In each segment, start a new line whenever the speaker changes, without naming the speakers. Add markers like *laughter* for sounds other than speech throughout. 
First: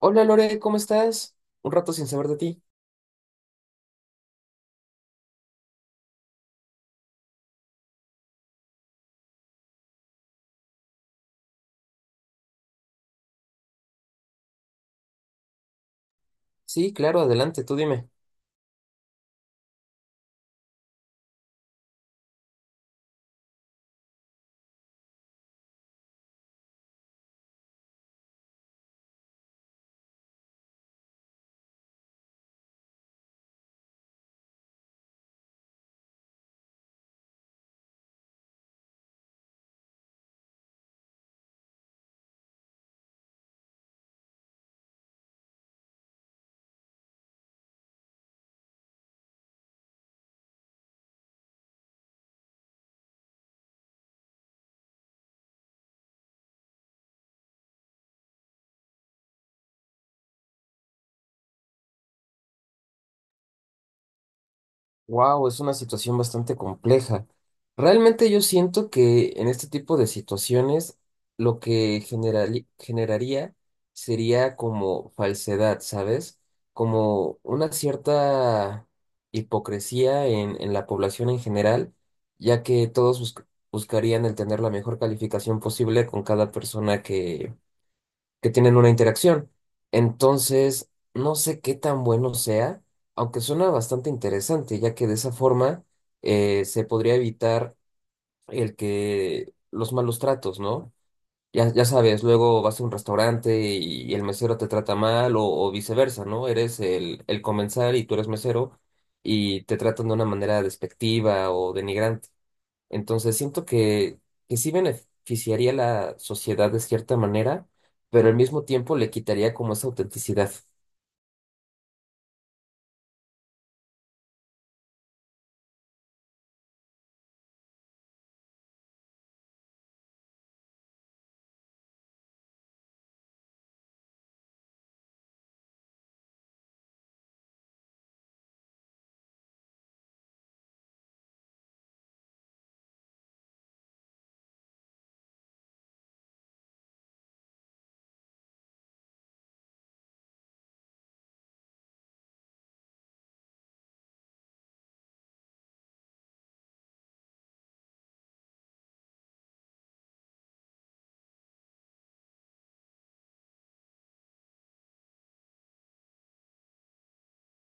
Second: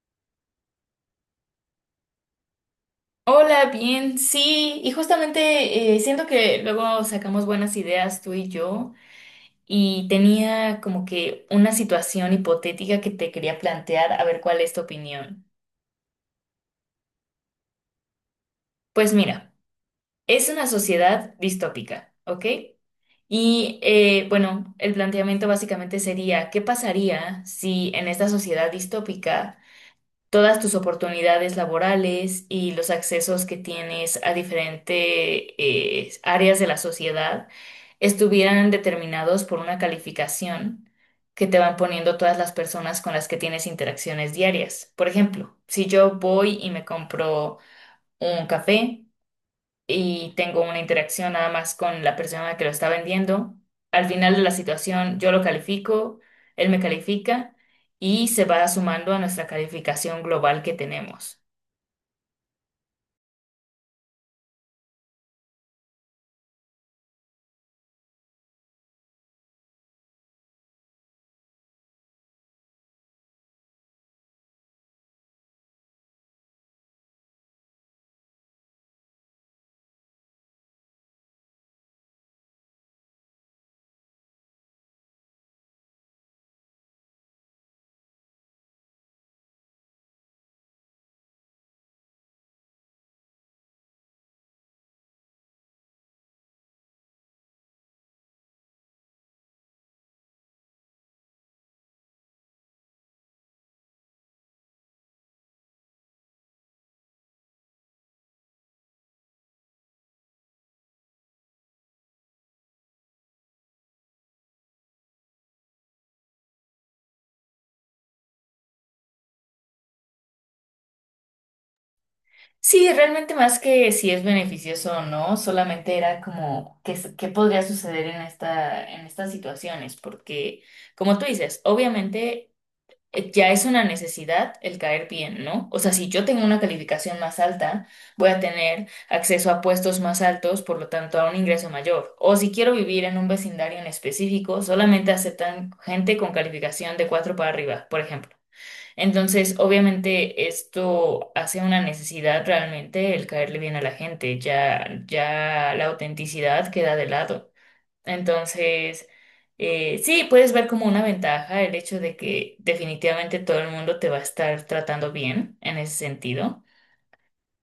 Hola Lore, ¿cómo estás? Un rato sin saber de ti.
Hola, bien, sí, y justamente siento que luego sacamos buenas ideas tú y yo, y tenía como que una situación hipotética que te quería plantear, a ver cuál es tu opinión.
Sí, claro, adelante, tú dime.
Pues mira, es una sociedad distópica, ¿ok? Y bueno, el planteamiento básicamente sería, ¿qué pasaría si en esta sociedad distópica todas tus oportunidades laborales y los accesos que tienes a diferentes áreas de la sociedad estuvieran determinados por una calificación que te van poniendo todas las personas con las que tienes interacciones diarias? Por ejemplo, si yo voy y me compro un café, y tengo una interacción nada más con la persona que lo está vendiendo. Al final de la situación, yo lo califico, él me califica y se va sumando a nuestra calificación global que tenemos.
Wow, es una situación bastante compleja. Realmente yo siento que en este tipo de situaciones lo que generaría sería como falsedad, ¿sabes? Como una cierta hipocresía en la población en general, ya que buscarían el tener la mejor calificación posible con cada persona que tienen una interacción. Entonces, no sé qué tan bueno sea, aunque suena bastante interesante, ya que de esa forma se podría evitar el que los malos tratos, ¿no? Ya, ya sabes, luego vas a un restaurante y el mesero te trata mal o viceversa, ¿no? Eres el comensal y tú eres mesero y te tratan de una manera despectiva o denigrante. Entonces siento que sí beneficiaría a la sociedad de cierta manera, pero al mismo tiempo le quitaría como esa autenticidad.
Sí, realmente más que si es beneficioso o no, solamente era como qué, qué podría suceder en esta, en estas situaciones, porque como tú dices, obviamente ya es una necesidad el caer bien, ¿no? O sea, si yo tengo una calificación más alta, voy a tener acceso a puestos más altos, por lo tanto, a un ingreso mayor. O si quiero vivir en un vecindario en específico, solamente aceptan gente con calificación de 4 para arriba, por ejemplo. Entonces, obviamente, esto hace una necesidad realmente el caerle bien a la gente, ya, ya la autenticidad queda de lado. Entonces, sí, puedes ver como una ventaja el hecho de que definitivamente todo el mundo te va a estar tratando bien en ese sentido,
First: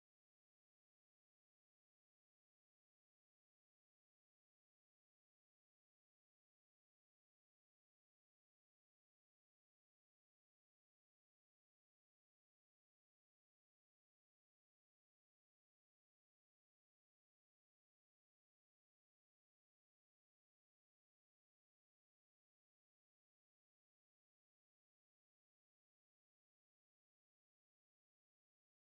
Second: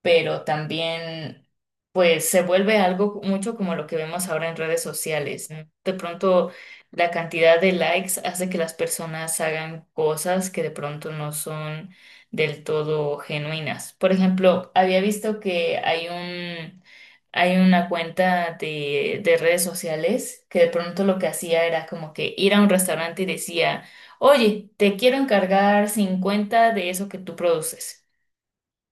pero también pues se vuelve algo mucho como lo que vemos ahora en redes sociales, ¿no? De pronto la cantidad de likes hace que las personas hagan cosas que de pronto no son del todo genuinas. Por ejemplo, había visto que hay una cuenta de redes sociales que de pronto lo que hacía era como que ir a un restaurante y decía, oye, te quiero encargar 50 de eso que tú produces.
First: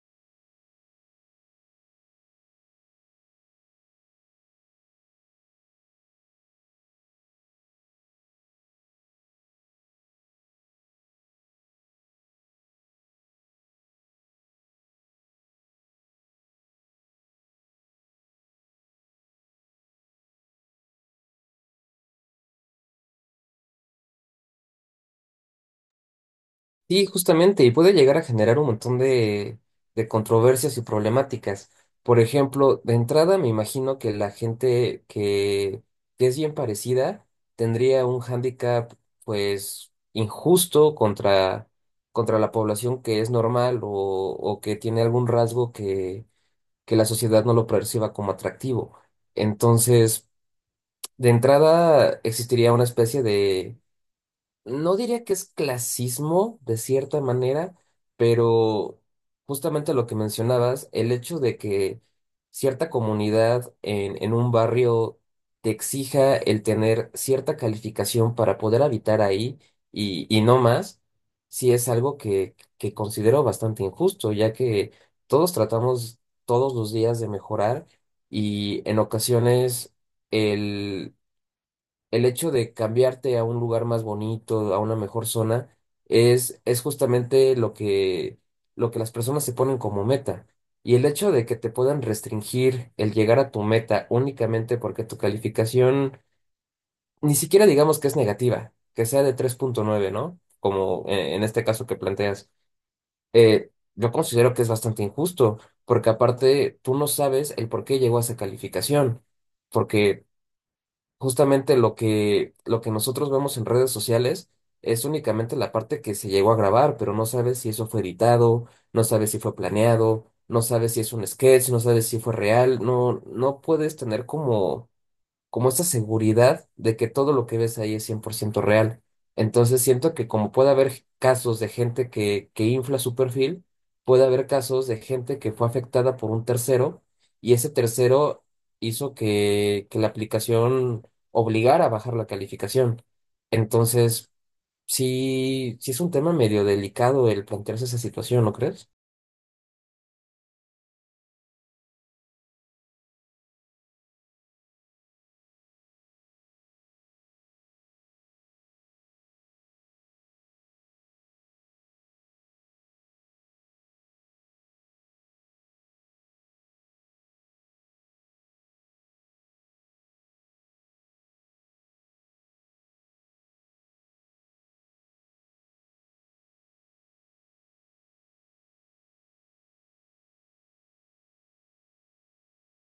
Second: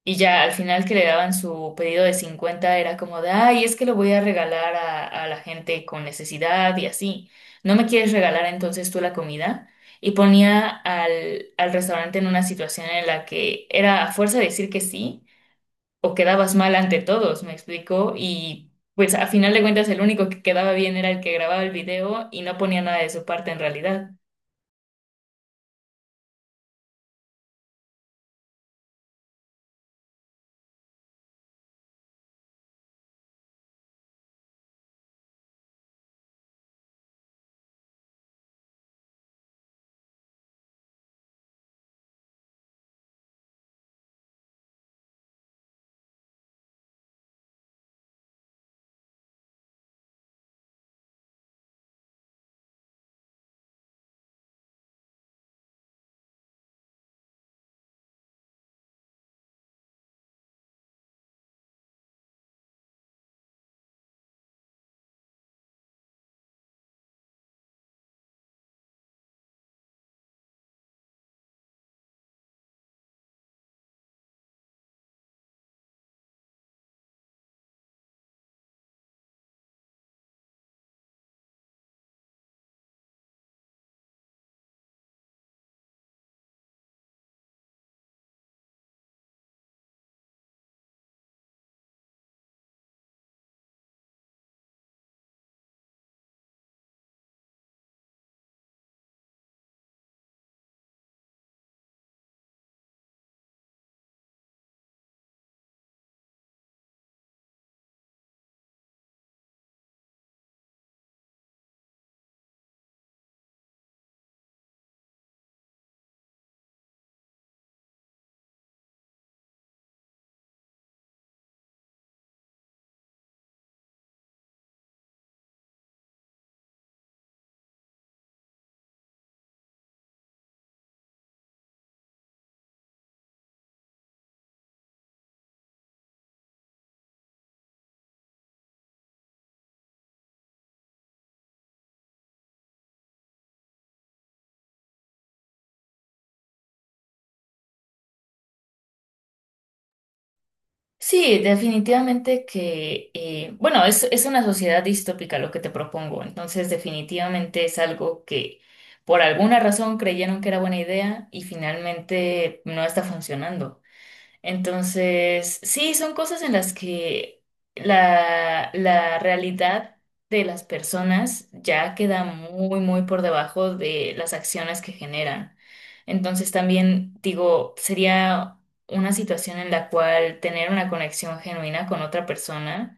Y ya al final que le daban su pedido de 50 era como de, ay, es que lo voy a regalar a la gente con necesidad y así. ¿No me quieres regalar entonces tú la comida? Y ponía al restaurante en una situación en la que era a fuerza de decir que sí o quedabas mal ante todos, me explicó. Y pues a final de cuentas el único que quedaba bien era el que grababa el video y no ponía nada de su parte en realidad.
Sí, justamente, y puede llegar a generar un montón de controversias y problemáticas. Por ejemplo, de entrada me imagino que la gente que es bien parecida tendría un hándicap pues injusto contra la población que es normal o que tiene algún rasgo que la sociedad no lo perciba como atractivo. Entonces, de entrada, existiría una especie de no diría que es clasismo, de cierta manera, pero justamente lo que mencionabas, el hecho de que cierta comunidad en un barrio te exija el tener cierta calificación para poder habitar ahí y no más, sí es algo que considero bastante injusto, ya que todos tratamos todos los días de mejorar y en ocasiones el hecho de cambiarte a un lugar más bonito, a una mejor zona, es justamente lo que las personas se ponen como meta. Y el hecho de que te puedan restringir el llegar a tu meta únicamente porque tu calificación, ni siquiera digamos que es negativa, que sea de 3.9, ¿no? Como en este caso que planteas, eh, yo considero que es bastante injusto, porque aparte tú no sabes el por qué llegó a esa calificación, porque justamente lo que nosotros vemos en redes sociales es únicamente la parte que se llegó a grabar, pero no sabes si eso fue editado, no sabes si fue planeado, no sabes si es un sketch, no sabes si fue real, no, no puedes tener como como esta seguridad de que todo lo que ves ahí es 100% real. Entonces siento que como puede haber casos de gente que infla su perfil, puede haber casos de gente que fue afectada por un tercero y ese tercero hizo que la aplicación obligara a bajar la calificación. Entonces, sí, sí es un tema medio delicado el plantearse esa situación, ¿no crees?
Sí, definitivamente que, bueno, es una sociedad distópica lo que te propongo, entonces definitivamente es algo que por alguna razón creyeron que era buena idea y finalmente no está funcionando. Entonces, sí, son cosas en las que la realidad de las personas ya queda muy, muy por debajo de las acciones que generan. Entonces, también digo, sería una situación en la cual tener una conexión genuina con otra persona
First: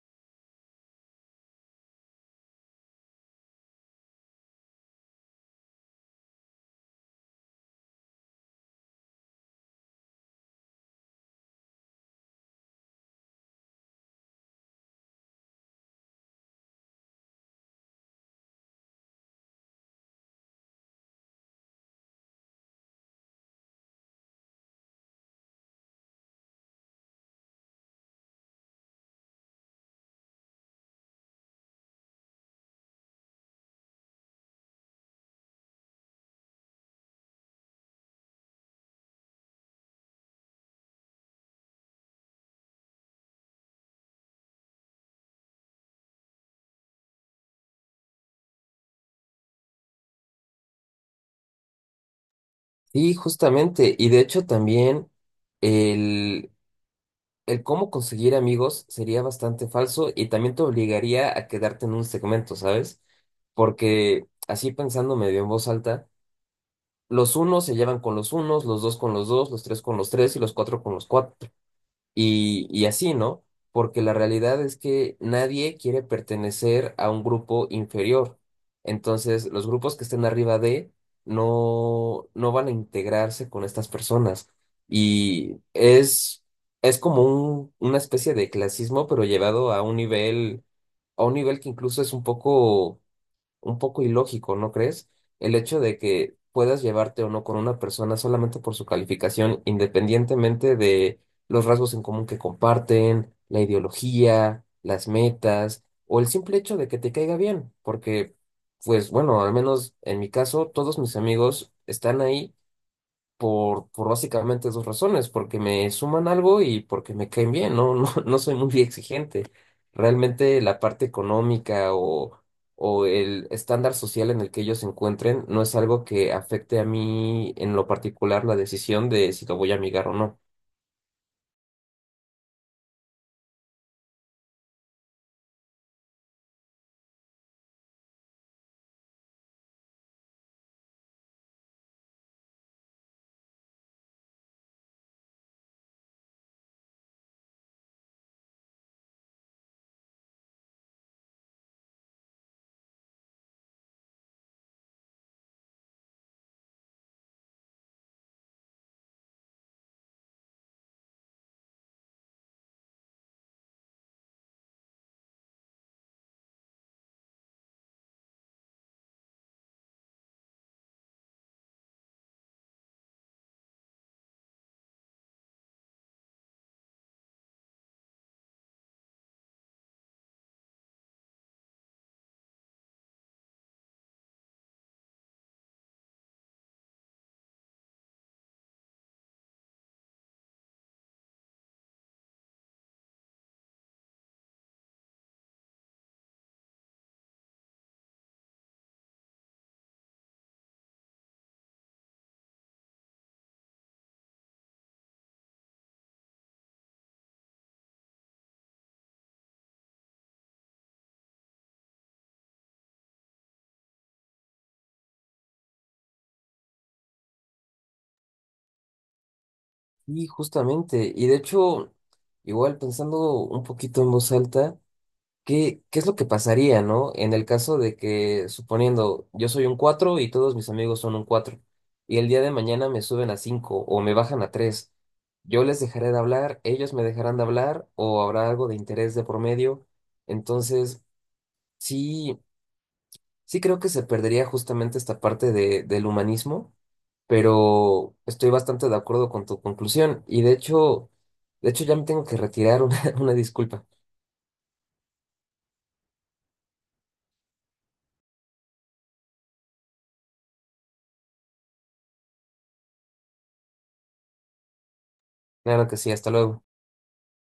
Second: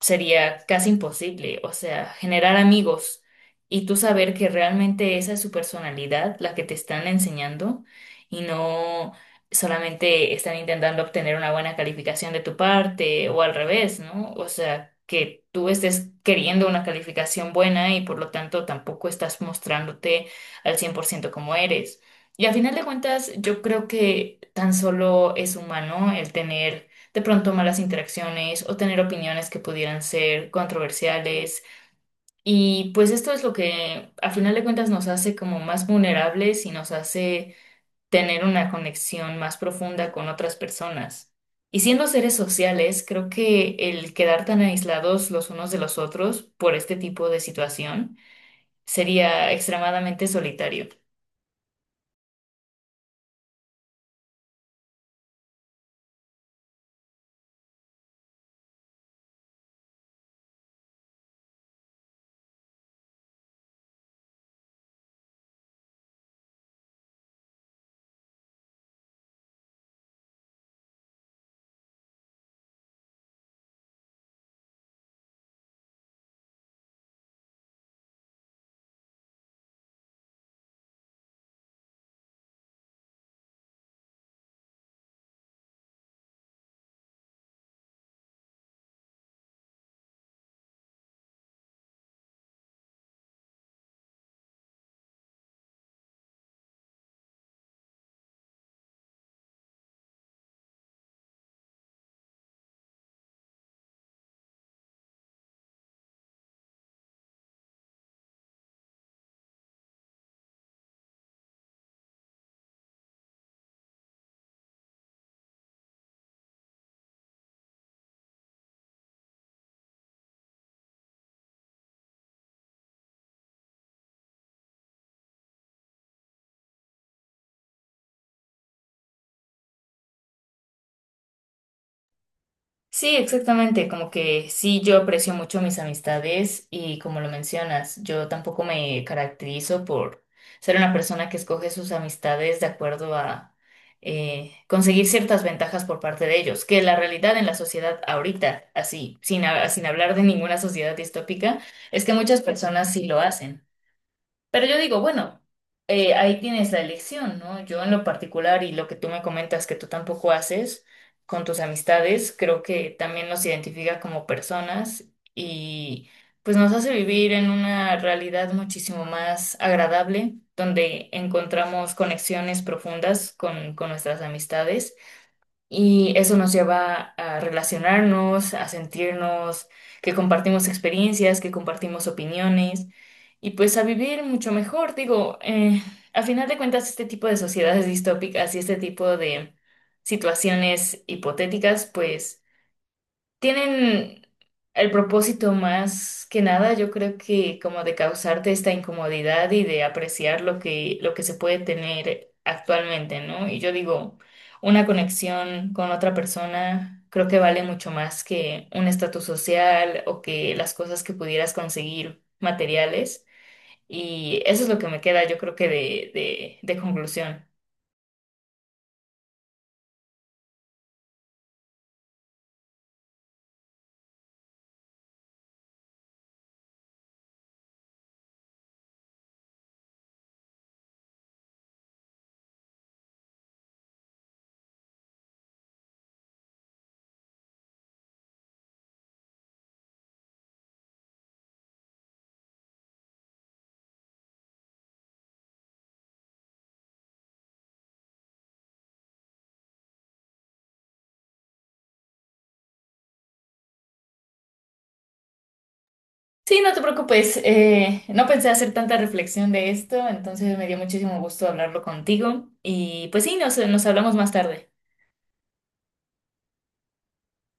sería casi imposible, o sea, generar amigos y tú saber que realmente esa es su personalidad, la que te están enseñando y no solamente están intentando obtener una buena calificación de tu parte o al revés, ¿no? O sea, que tú estés queriendo una calificación buena y por lo tanto tampoco estás mostrándote al 100% como eres. Y a final de cuentas, yo creo que tan solo es humano el tener de pronto malas interacciones o tener opiniones que pudieran ser controversiales. Y pues esto es lo que a final de cuentas nos hace como más vulnerables y nos hace tener una conexión más profunda con otras personas. Y siendo seres sociales, creo que el quedar tan aislados los unos de los otros por este tipo de situación sería extremadamente solitario.
Sí, justamente. Y de hecho también el cómo conseguir amigos sería bastante falso y también te obligaría a quedarte en un segmento, ¿sabes? Porque así pensando medio en voz alta, los unos se llevan con los unos, los dos con los dos, los tres con los tres y los cuatro con los cuatro. Y así, ¿no? Porque la realidad es que nadie quiere pertenecer a un grupo inferior. Entonces, los grupos que estén arriba de no, no van a integrarse con estas personas. Y es como una especie de clasismo, pero llevado a un nivel que incluso es un poco ilógico, ¿no crees? El hecho de que puedas llevarte o no con una persona solamente por su calificación, independientemente de los rasgos en común que comparten, la ideología, las metas o el simple hecho de que te caiga bien, porque, pues bueno, al menos en mi caso, todos mis amigos están ahí por básicamente dos razones, porque me suman algo y porque me caen bien, no, no, *laughs* no soy muy exigente. Realmente la parte económica o el estándar social en el que ellos se encuentren no es algo que afecte a mí en lo particular la decisión de si lo voy a amigar o no.
Sí, exactamente, como que sí, yo aprecio mucho mis amistades y como lo mencionas, yo tampoco me caracterizo por ser una persona que escoge sus amistades de acuerdo a conseguir ciertas ventajas por parte de ellos, que la realidad en la sociedad ahorita, así, sin hablar de ninguna sociedad distópica, es que muchas personas sí lo hacen. Pero yo digo, bueno, ahí tienes la elección, ¿no? Yo en lo particular y lo que tú me comentas que tú tampoco haces con tus amistades, creo que también nos identifica como personas y pues nos hace vivir en una realidad muchísimo más agradable, donde encontramos conexiones profundas con nuestras amistades. Y eso nos lleva a relacionarnos, a sentirnos que compartimos experiencias, que compartimos opiniones y pues a vivir mucho mejor. Digo, a final de cuentas, este tipo de sociedades *laughs* distópicas y este tipo de situaciones hipotéticas, pues tienen el propósito más que nada, yo creo que como de causarte esta incomodidad y de apreciar lo que se puede tener actualmente, ¿no? Y yo digo, una conexión con otra persona creo que vale mucho más que un estatus social o que las cosas que pudieras conseguir materiales. Y eso es lo que me queda, yo creo que de, de conclusión.
Y justamente, y de hecho, igual pensando un poquito en voz alta, ¿qué, qué es lo que pasaría, ¿no? En el caso de que, suponiendo, yo soy un 4 y todos mis amigos son un 4 y el día de mañana me suben a 5 o me bajan a tres, yo les dejaré de hablar, ellos me dejarán de hablar o habrá algo de interés de por medio. Entonces, sí, sí creo que se perdería justamente esta parte del humanismo, pero estoy bastante de acuerdo con tu conclusión y de hecho ya me tengo que retirar, *laughs* una disculpa.
Sí, no te preocupes. No pensé hacer tanta reflexión de esto, entonces me dio muchísimo gusto hablarlo contigo. Y pues sí, nos hablamos más tarde.
Claro que sí, hasta luego.